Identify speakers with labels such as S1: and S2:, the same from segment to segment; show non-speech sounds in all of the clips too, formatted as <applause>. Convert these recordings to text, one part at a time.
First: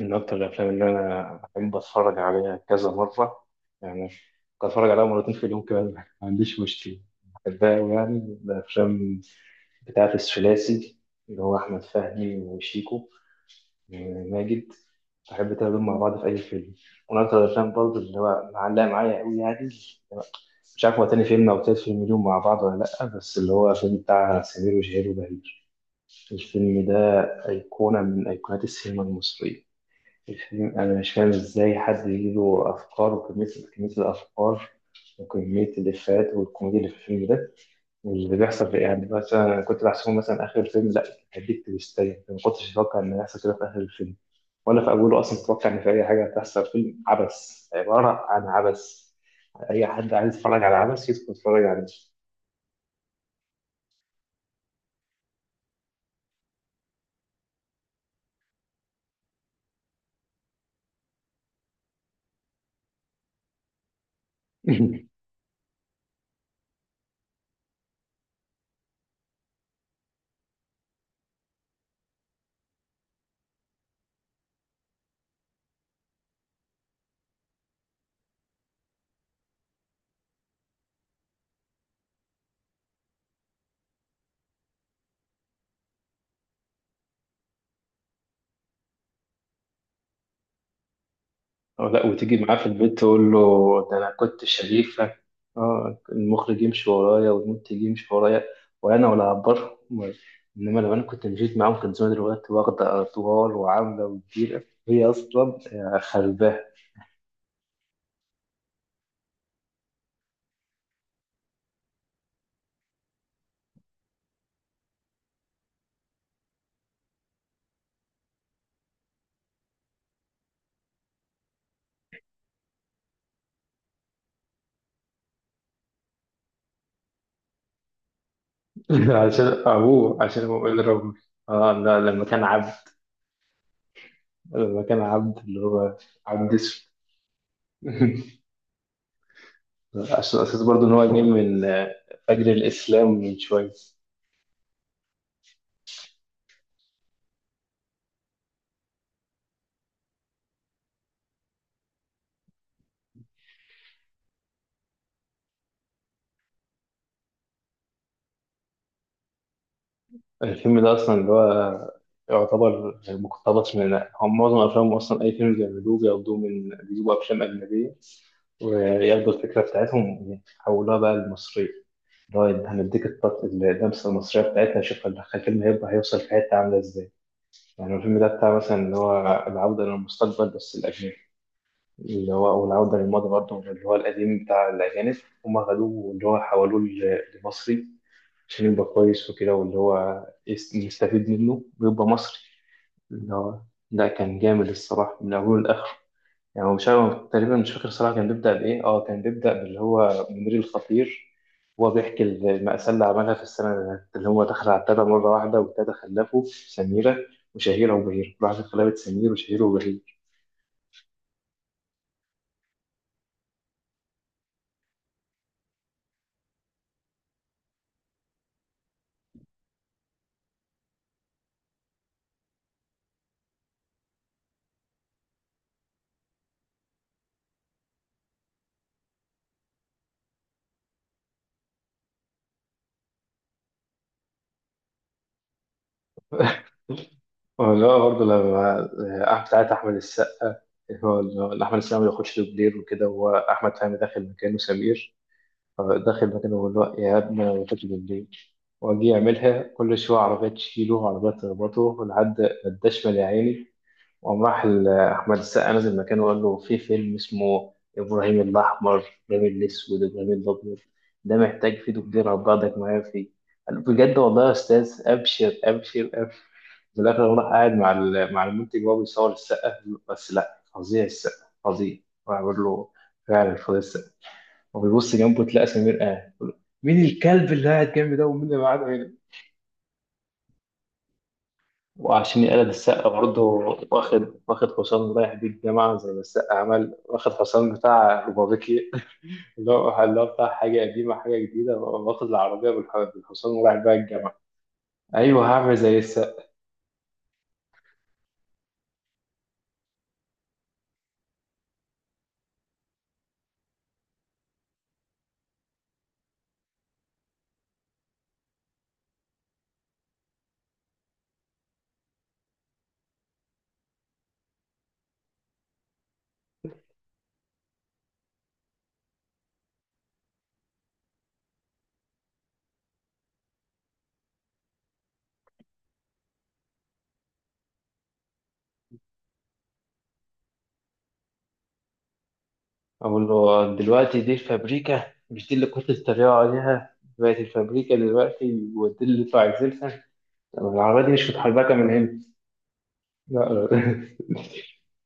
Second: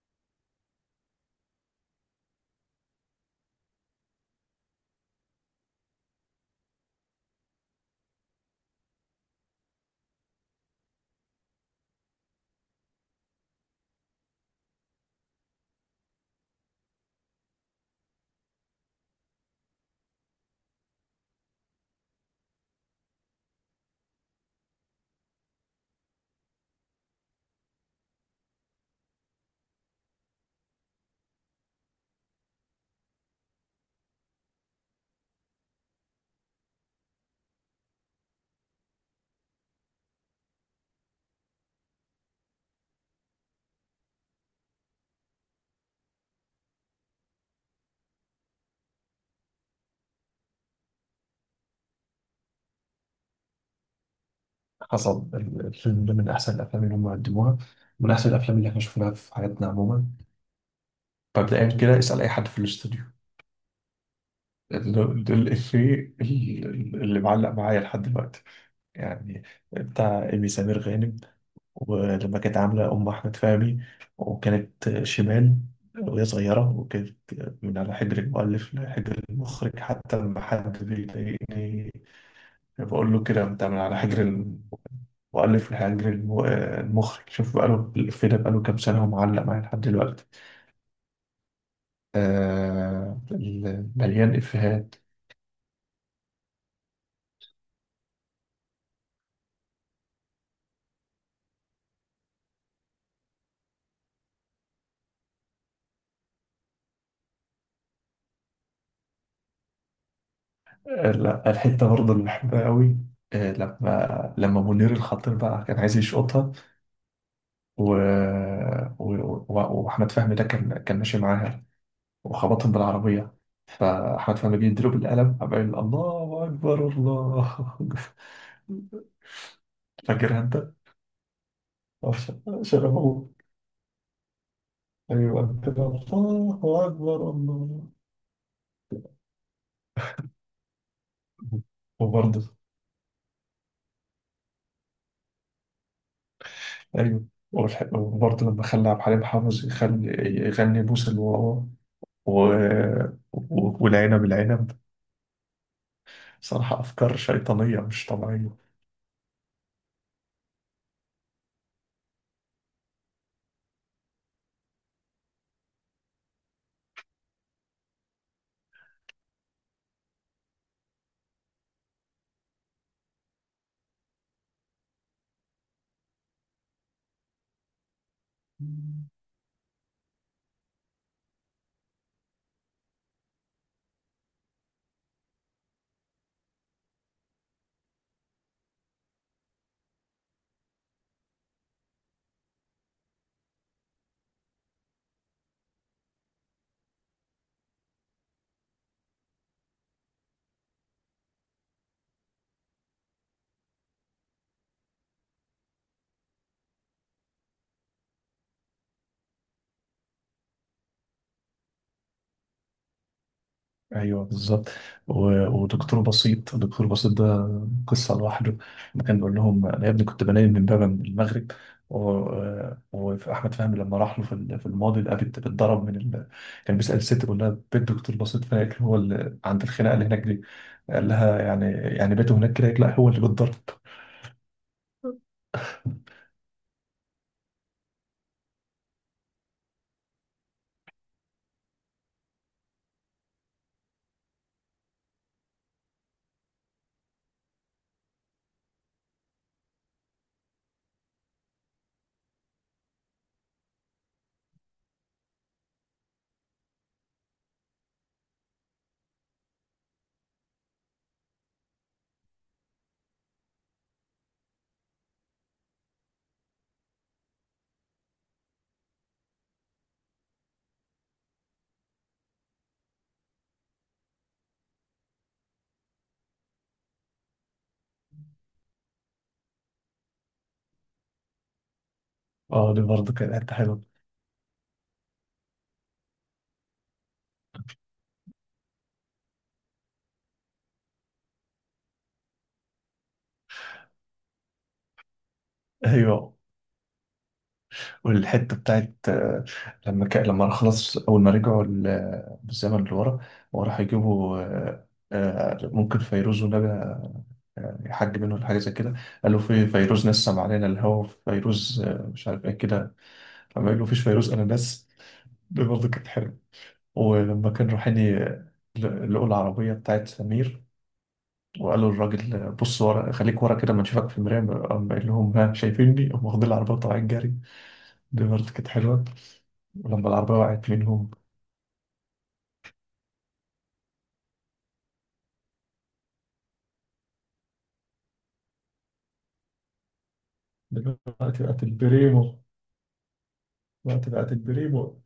S1: من أكتر الأفلام اللي أنا بحب أتفرج عليها كذا مرة، يعني ممكن أتفرج عليها مرتين في اليوم كمان، ما عنديش مشكلة. بحبها أوي، يعني الأفلام بتاعة الثلاثي اللي هو أحمد فهمي وشيكو وماجد. بحب تقابلهم مع بعض في أي فيلم. ومن أكتر الأفلام برضه اللي هو معلقة معايا أوي، يعني مش عارف هو تاني فيلم أو تالت فيلم اليوم مع بعض ولا لأ، بس اللي هو الفيلم بتاع سمير وشهير وبهير. الفيلم ده أيقونة من أيقونات السينما المصرية. الفيلم أنا مش فاهم إزاي حد يجيله أفكار وكمية، كمية الأفكار وكمية الإفيهات والكوميديا اللي في الفيلم ده، واللي بيحصل في إيه؟ يعني مثلا أنا كنت بحسبه مثلا آخر الفيلم لا، هديك تويستاية ما كنتش أتوقع إن هيحصل كده في آخر الفيلم، ولا في أوله أصلا أتوقع إن في أي حاجة هتحصل. فيلم عبث، عبارة عن عبث. أي حد عايز يتفرج على عبث يدخل يتفرج عليه.
S2: حصل الفيلم ده من أحسن الأفلام اللي هم قدموها، من أحسن الأفلام اللي احنا شفناها في حياتنا عموما. مبدئيا كده اسأل أي حد في الاستوديو. ده
S1: <laughs>
S2: ده الإفيه اللي معلق معايا لحد دلوقتي، يعني بتاع إيمي سمير غانم، ولما كانت عاملة أم أحمد فهمي وكانت شمال وهي صغيرة، وكانت من على حجر المؤلف لحجر المخرج. حتى لما حد بيضايقني بقول له كده أنت من على حجر وألف لحياة جرير المخرج. شوف بقاله الإفيه ده بقاله كام سنة ومعلق معايا لحد دلوقتي.
S1: أو لا، وتيجي معاه في البيت
S2: آه،
S1: تقول له ده أنا
S2: مليان
S1: كنت
S2: إفيهات.
S1: شريفك. آه، المخرج يمشي ورايا والمنتج يمشي ورايا وأنا ولا هعبرهم. إنما لو أنا كنت مشيت معاهم كان زمان دلوقتي واخدة أطوال وعاملة وكبيرة هي أصلا. خرباه.
S2: آه لا، الحتة برضه اللي بحبها قوي، آه، لما منير الخطير بقى كان عايز يشقطها و... و... و... وأحمد فهمي ده كان ماشي معاها وخبطهم بالعربية، فأحمد فهمي جه يديله بالقلم قام قايل الله أكبر الله.
S1: <laughs> عشان
S2: <laughs>
S1: أبوه،
S2: فاكرها
S1: عشان أبوه
S2: أنت؟
S1: قال ربي. آه لا، لما كان عبد،
S2: شرفه.
S1: لما كان عبد
S2: أيوة،
S1: اللي
S2: أكبر
S1: هو عبد
S2: الله
S1: اسود.
S2: أكبر الله.
S1: <laughs> عشان أساس برضه إن هو جاي من فجر
S2: وبرضه
S1: الإسلام من شوية.
S2: أيوة. والح- وبرضه لما خلى عبد الحليم حافظ يخلي يغني بوس الواوا و... و... والعنب العنب. صراحة أفكار شيطانية مش طبيعية.
S1: الفيلم ده أصلا اللي هو يعتبر مقتبس من هم معظم أفلامهم أصلا. أي فيلم بيعملوه بياخدوه من، بيجيبوا أفلام أجنبية وياخدوا الفكرة بتاعتهم يحولوها بقى للمصرية، اللي هو هنديك اللمسة المصرية بتاعتها. شوف الفيلم هيبقى هيوصل في حتة عاملة إزاي. يعني الفيلم ده بتاع مثلا اللي هو العودة للمستقبل بس الأجنبي، اللي هو أو العودة للماضي برضه اللي هو القديم بتاع الأجانب. هما خدوه اللي هو حولوه لمصري عشان يبقى كويس وكده، واللي هو يستفيد منه ويبقى مصري اللي هو. لا، كان جامد الصراحة من أوله لآخره. يعني هو مش عارف، تقريبا مش فاكر الصراحة كان بيبدأ بإيه. اه، كان بيبدأ باللي هو منير الخطير. هو بيحكي المأساة اللي عملها في السنة اللي فاتت، اللي هو دخل على التلاتة مرة واحدة والتلاتة خلفه سميرة وشهيرة وبهير، راحت خلفت سمير وشهيرة وبهير.
S2: ايوه بالظبط. و- ودكتور بسيط، دكتور بسيط ده قصه لوحده، لما كان بيقول لهم انا يا ابني كنت بنام من بابا من المغرب. و- واحمد فهمي لما راح له في الماضي لقى بنت بتضرب من كان بيسال الست بيقول لها بيت دكتور بسيط فاكر، هو اللي عند الخناقه اللي هناك دي؟ قال لها، يعني يعني بيته هناك كده؟ لا، هو اللي بيتضرب. <laughs>
S1: <laughs> لا برضه لما، بتاعت أحمد السقا اللي هو، اللي أحمد السقا ما بياخدش دوبلير وكده، هو أحمد فهمي داخل مكانه سمير. فداخل مكانه بيقول له يا ابني أنا ما باخدش دوبلير، وأجي يعملها كل شوية عربية تشيله وعربية تخبطه لحد ما اداش مال يا عيني. وقام راح أحمد السقا نزل مكانه وقال له في فيلم اسمه إبراهيم الأحمر، إبراهيم الأسود، إبراهيم الأبيض، ده محتاج فيه دكتور، هبعتك معايا فيه. قال له بجد والله يا أستاذ، أبشر أبشر أبشر. في الآخر هو راح قاعد مع مع المنتج وهو بيصور السقا. بس لا، فظيع السقا فظيع. راح بيقول له فعلا فظيع السقا، وبيبص جنبه تلاقى سمير قاعد. مين الكلب اللي قاعد جنبي ده، ومين اللي قاعد هنا؟ وعشان يقلد
S2: اه دي
S1: السقا
S2: برضه كانت
S1: برضه،
S2: حته حلوه.
S1: واخد حصان رايح بيه الجامعة زي ما السقا عمل، واخد حصان بتاع روبابيكي. <laughs> اللي هو، اللي هو بتاع حاجة قديمة حاجة جديدة، واخد العربية بالحصان ورايح بيها الجامعة. أيوه، هعمل زي
S2: ايوه،
S1: السقا.
S2: والحته بتاعت لما لما خلاص اول ما رجعوا بالزمن لورا، وراح يجيبوا، ممكن فيروز ونجا يحج منه ولا حاجه زي كده. قال له في فيروز نسم علينا الهوا فيروز، مش عارف ايه كده. لما قال له فيش فيروز انا ناس، دي برضه كانت حلوه. ولما كان رايحين لقوا العربيه بتاعت سمير، وقالوا للراجل بص ورا، خليك ورا كده ما نشوفك في المرايه. قام قال لهم ها شايفيني، قام واخدين العربيه وطالعين جري. دي برضه كانت حلوة. ولما العربية وقعت منهم،
S1: أقول له دلوقتي دي الفابريكا، مش دي اللي كنت بتتريقوا عليها؟ بقت الفابريكا دلوقتي، ودي اللي انتوا عايزينها. طب العربية دي مش
S2: دلوقتي بقت
S1: متحركة من هنا؟
S2: البريمو،
S1: لا. <laughs>
S2: دلوقتي بقت البريمو.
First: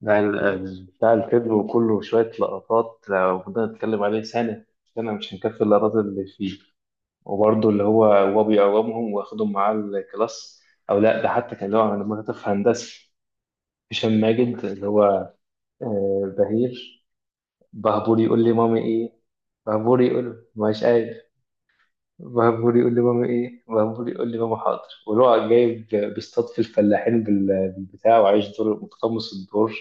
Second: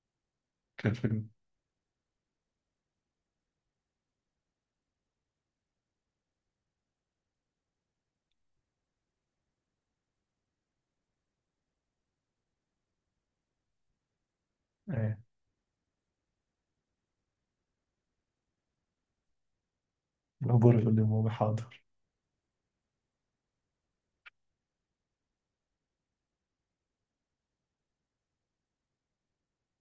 S1: بتاع
S2: كان
S1: بتاع
S2: فيلم
S1: الفيلم، وكله شوية لقطات لو فضلنا نتكلم عليه سنة، سنة مش هنكفي اللقطات اللي فيه. وبرضه اللي هو هو بيقومهم واخدهم معاه الكلاس. أو لأ، ده حتى كان اللي هو لما كنت في هندسة هشام ماجد اللي هو
S2: ايه؟
S1: بهير. بهبور يقول لي مامي إيه، بهبور يقول
S2: العبور
S1: مش
S2: يقول لي
S1: قادر،
S2: ماما حاضر.
S1: بهبور يقول لي مامي إيه، بهبور يقول لي ماما حاضر. واللي هو جايب بيصطاد في الفلاحين بالبتاع، وعايش دور متقمص الدور.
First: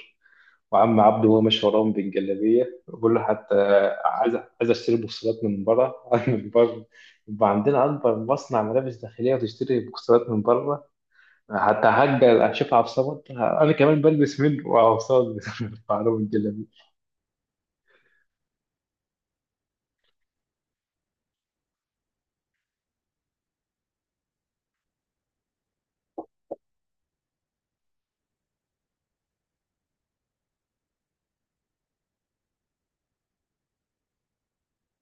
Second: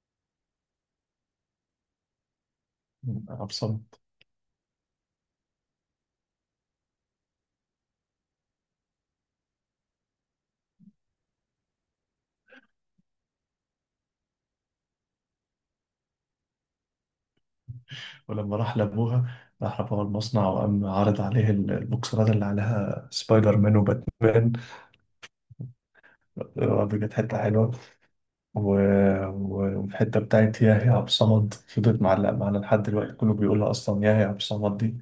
S1: وعم عبده وهو ماشي وراهم بالجلابيه بقول له
S2: أنا
S1: حتى،
S2: بصمت.
S1: عايز عايز اشتري بوكسرات من بره. <laughs> من بره؟ يبقى عندنا اكبر مصنع ملابس داخليه وتشتري بوكسرات من بره؟ حتى هجر اشوف عبد الصمد انا كمان بلبس منه. وعبد الصمد <laughs> بعرض الجلابيه.
S2: ولما راح لأبوها، راح لأبوها المصنع وقام عرض عليه البوكسرات اللي عليها سبايدر مان وباتمان. برضه كانت حتة حلوة. و... و- والحتة بتاعت يا يا عبد الصمد فضلت معلقة معانا لحد دلوقتي، كله بيقولها أصلا يا يا عبد الصمد دي.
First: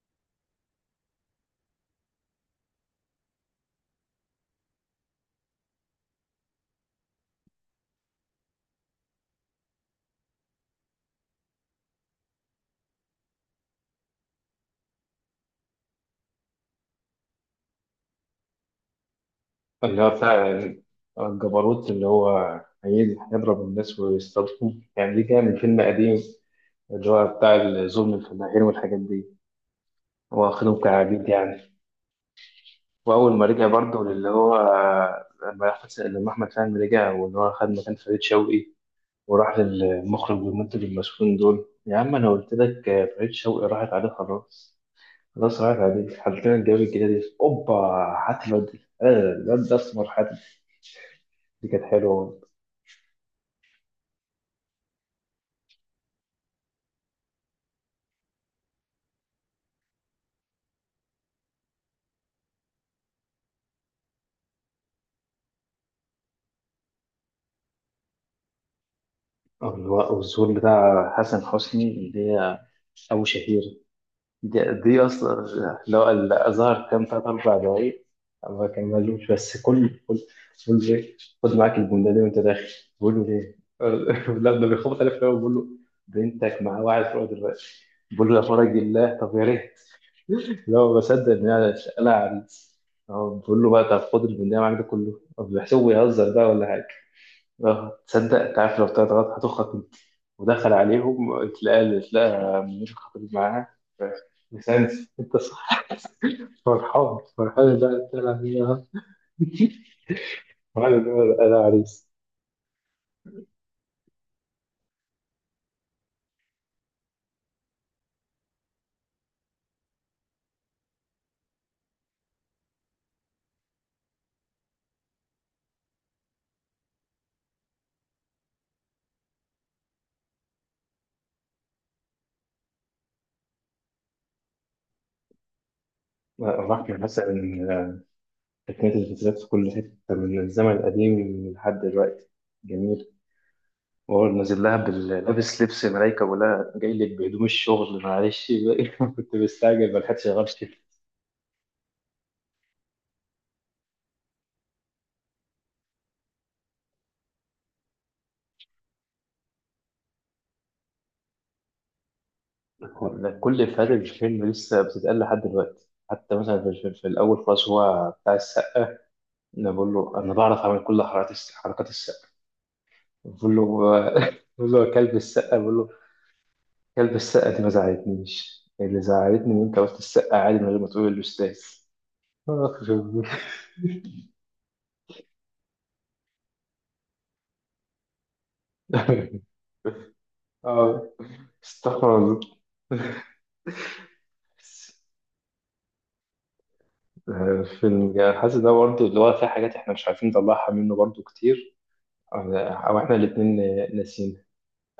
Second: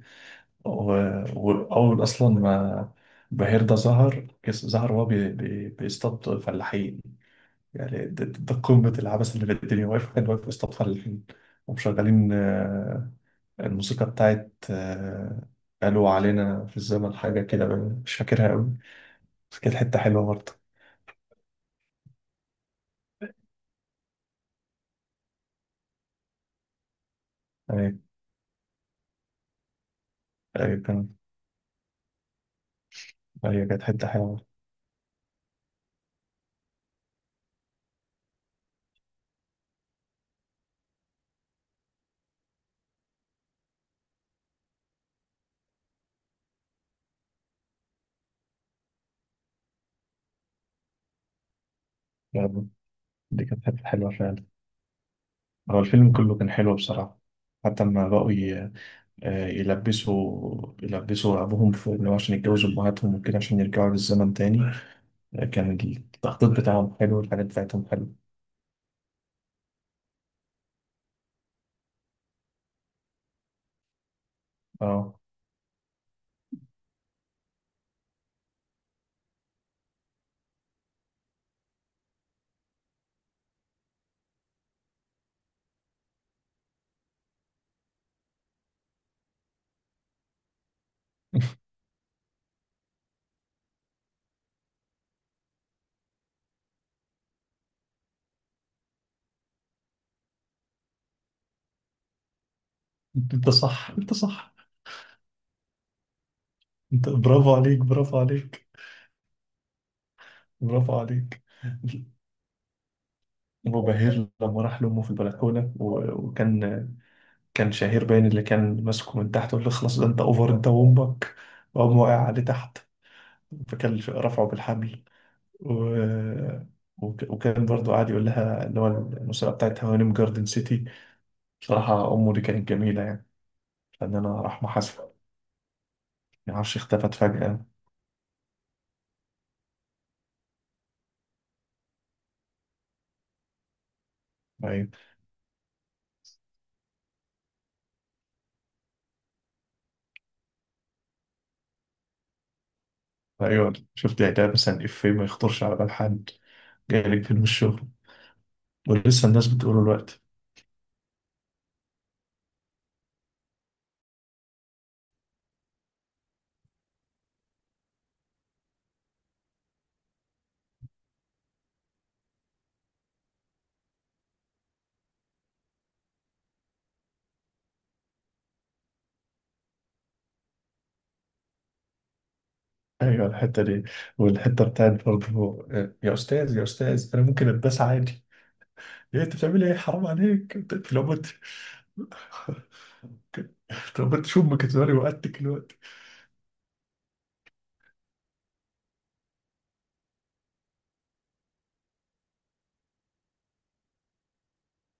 S2: و- وأول أصلا ما بهير ده ظهر، ظهر وهو بيصطاد فلاحين. يعني ده قمة العبث اللي في الدنيا، واقف، كان واقف بيصطاد فلاحين ومشغلين الموسيقى بتاعت قالوا علينا في الزمن حاجة كده، مش فاكرها أوي، بس كانت حتة
S1: اللي هو
S2: حلوة
S1: بتاع
S2: برضه.
S1: الجبروت اللي هو هيجي هيضرب الناس ويستضربهم، يعني دي كان من فيلم قديم اللي هو بتاع
S2: يعني،
S1: الظلم الفلاحين والحاجات دي،
S2: أيوة
S1: واخدهم
S2: كان،
S1: كعبيد يعني. واول ما رجع
S2: أيوة كانت
S1: برضه
S2: حتة
S1: للي
S2: حلوة.
S1: هو، لما احمد فهمي رجع، واللي هو خد مكان فريد شوقي وراح للمخرج والمنتج المسؤولين دول. يا عم انا قلت لك فريد شوقي راحت عليه خلاص، خلاص راحت عليه، حطينا لنا الجواب الجديدة دي، اوبا هات الواد ده. آه، الواد ده اسمر حاتم. دي كانت حلوه.
S2: يعني دي كانت حتة حلوة فعلا. هو الفيلم كله كان حلو بصراحة. حتى لما بقوا يلبسوا، يلبسوا رعبهم في إن هو عشان يتجوزوا أمهاتهم وكده عشان يرجعوا للزمن تاني. آه، كان التخطيط بتاعهم حلو والحاجات بتاعتهم حلوة.
S1: واللي هو، والظهور بتاع حسن حسني اللي هي ابو شهير. دي,
S2: اه.
S1: اصلا لو الازهر كان ثلاث اربع دقايق ما كان مالوش، بس كل بقول له ايه، خد معاك الجمله دي وانت داخل. بقول له ليه؟ <laughs> لا، ده بيخبط عليه في الأول، بقول له بنتك مع واحد فوق دلوقتي. بقول له يا فرج الله، طب يا ريت. لا ما بصدق ان
S2: <laughs>
S1: انا، انا عريس. اه، بقول له بقى طب خد البندقية معاك ده كله. طب بيحسبه بيهزر بقى ولا حاجه. اه، تصدق انت عارف لو طلعت غلط هتخرج؟ ودخل عليهم تلاقى منير خطيب
S2: انت
S1: معاه.
S2: صح انت صح
S1: لسانس، انت صح،
S2: انت،
S1: فرحان
S2: برافو
S1: فرحان.
S2: عليك،
S1: لا
S2: برافو
S1: لا
S2: عليك،
S1: لا، فرحان
S2: برافو
S1: إن
S2: عليك.
S1: انا عريس.
S2: وبهير لما راح لأمه في البلكونة وكان، كان شهير باين اللي كان ماسكه من تحت، وقال له خلاص ده انت اوفر انت وامك، وقام واقع عليه تحت، فكان رفعه بالحبل. و... وك- وكان برضو قاعد يقول لها اللي هو المسابقة بتاعت هوانم جاردن سيتي. بصراحة أمه دي كانت جميلة، يعني فنانة، رحمة حسن، ما أعرفش
S1: راح
S2: اختفت فجأة.
S1: مثلا تقنية الفيزيات في كل حتة من الزمن القديم لحد دلوقتي، جميل. وهو نازل لها
S2: أيوة،
S1: لابس لبس ملايكة ولا جاي لك بهدوم الشغل معلش بقى. <laughs> كنت مستعجل ما لحقتش غيرت.
S2: أيوة شفت إعلان مثلا، إفيه ما يخطرش على بال حد، جايلك فين من الشغل، ولسه الناس بتقوله الوقت.
S1: كل إفيهات الفيلم لسه بتتقال لحد دلوقتي. حتى مثلا في الأول خالص هو بتاع السقا، انا بقول له انا بعرف اعمل كل حركات السقا. بقول له <laughs> بقول له يا كلب السقا. بقول له كلب السقا دي ما زعلتنيش، اللي زعلتني ان انت قلت السقا عادي من غير ما تقول الاستاذ. آه،
S2: أيوة الحتة دي، والحتة بتاعت برضو يا أستاذ يا أستاذ أنا ممكن أتباس عادي؟ إيه أنت
S1: <laughs>
S2: بتعمل إيه، حرام عليك، أنت
S1: آه،
S2: لو مت!
S1: استغفر الله.
S2: <laughs> لو مت شو أمك تزوري وقتك الوقت.
S1: <laughs> فيلم يعني، حاسس ده برضه اللي هو فيه حاجات احنا مش عارفين نطلعها منه برضه كتير، أو احنا الاتنين ناسيين.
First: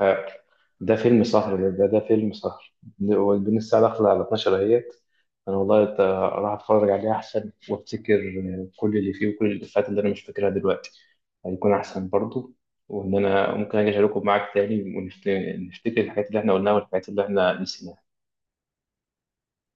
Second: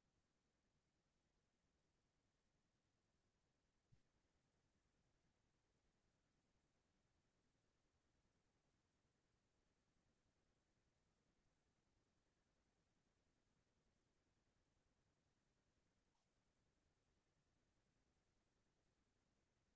S1: آه، ده فيلم سهر، ده فيلم سهر، وبين الساعة داخلة على 12 اهيت. أنا والله راح أتفرج عليه أحسن وأفتكر كل اللي فيه وكل الإفيهات اللي أنا مش فاكرها دلوقتي، هيكون أحسن برضو. وإن أنا ممكن أجي أشاركه معاك تاني ونفتكر الحاجات اللي إحنا قلناها والحاجات اللي إحنا نسيناها.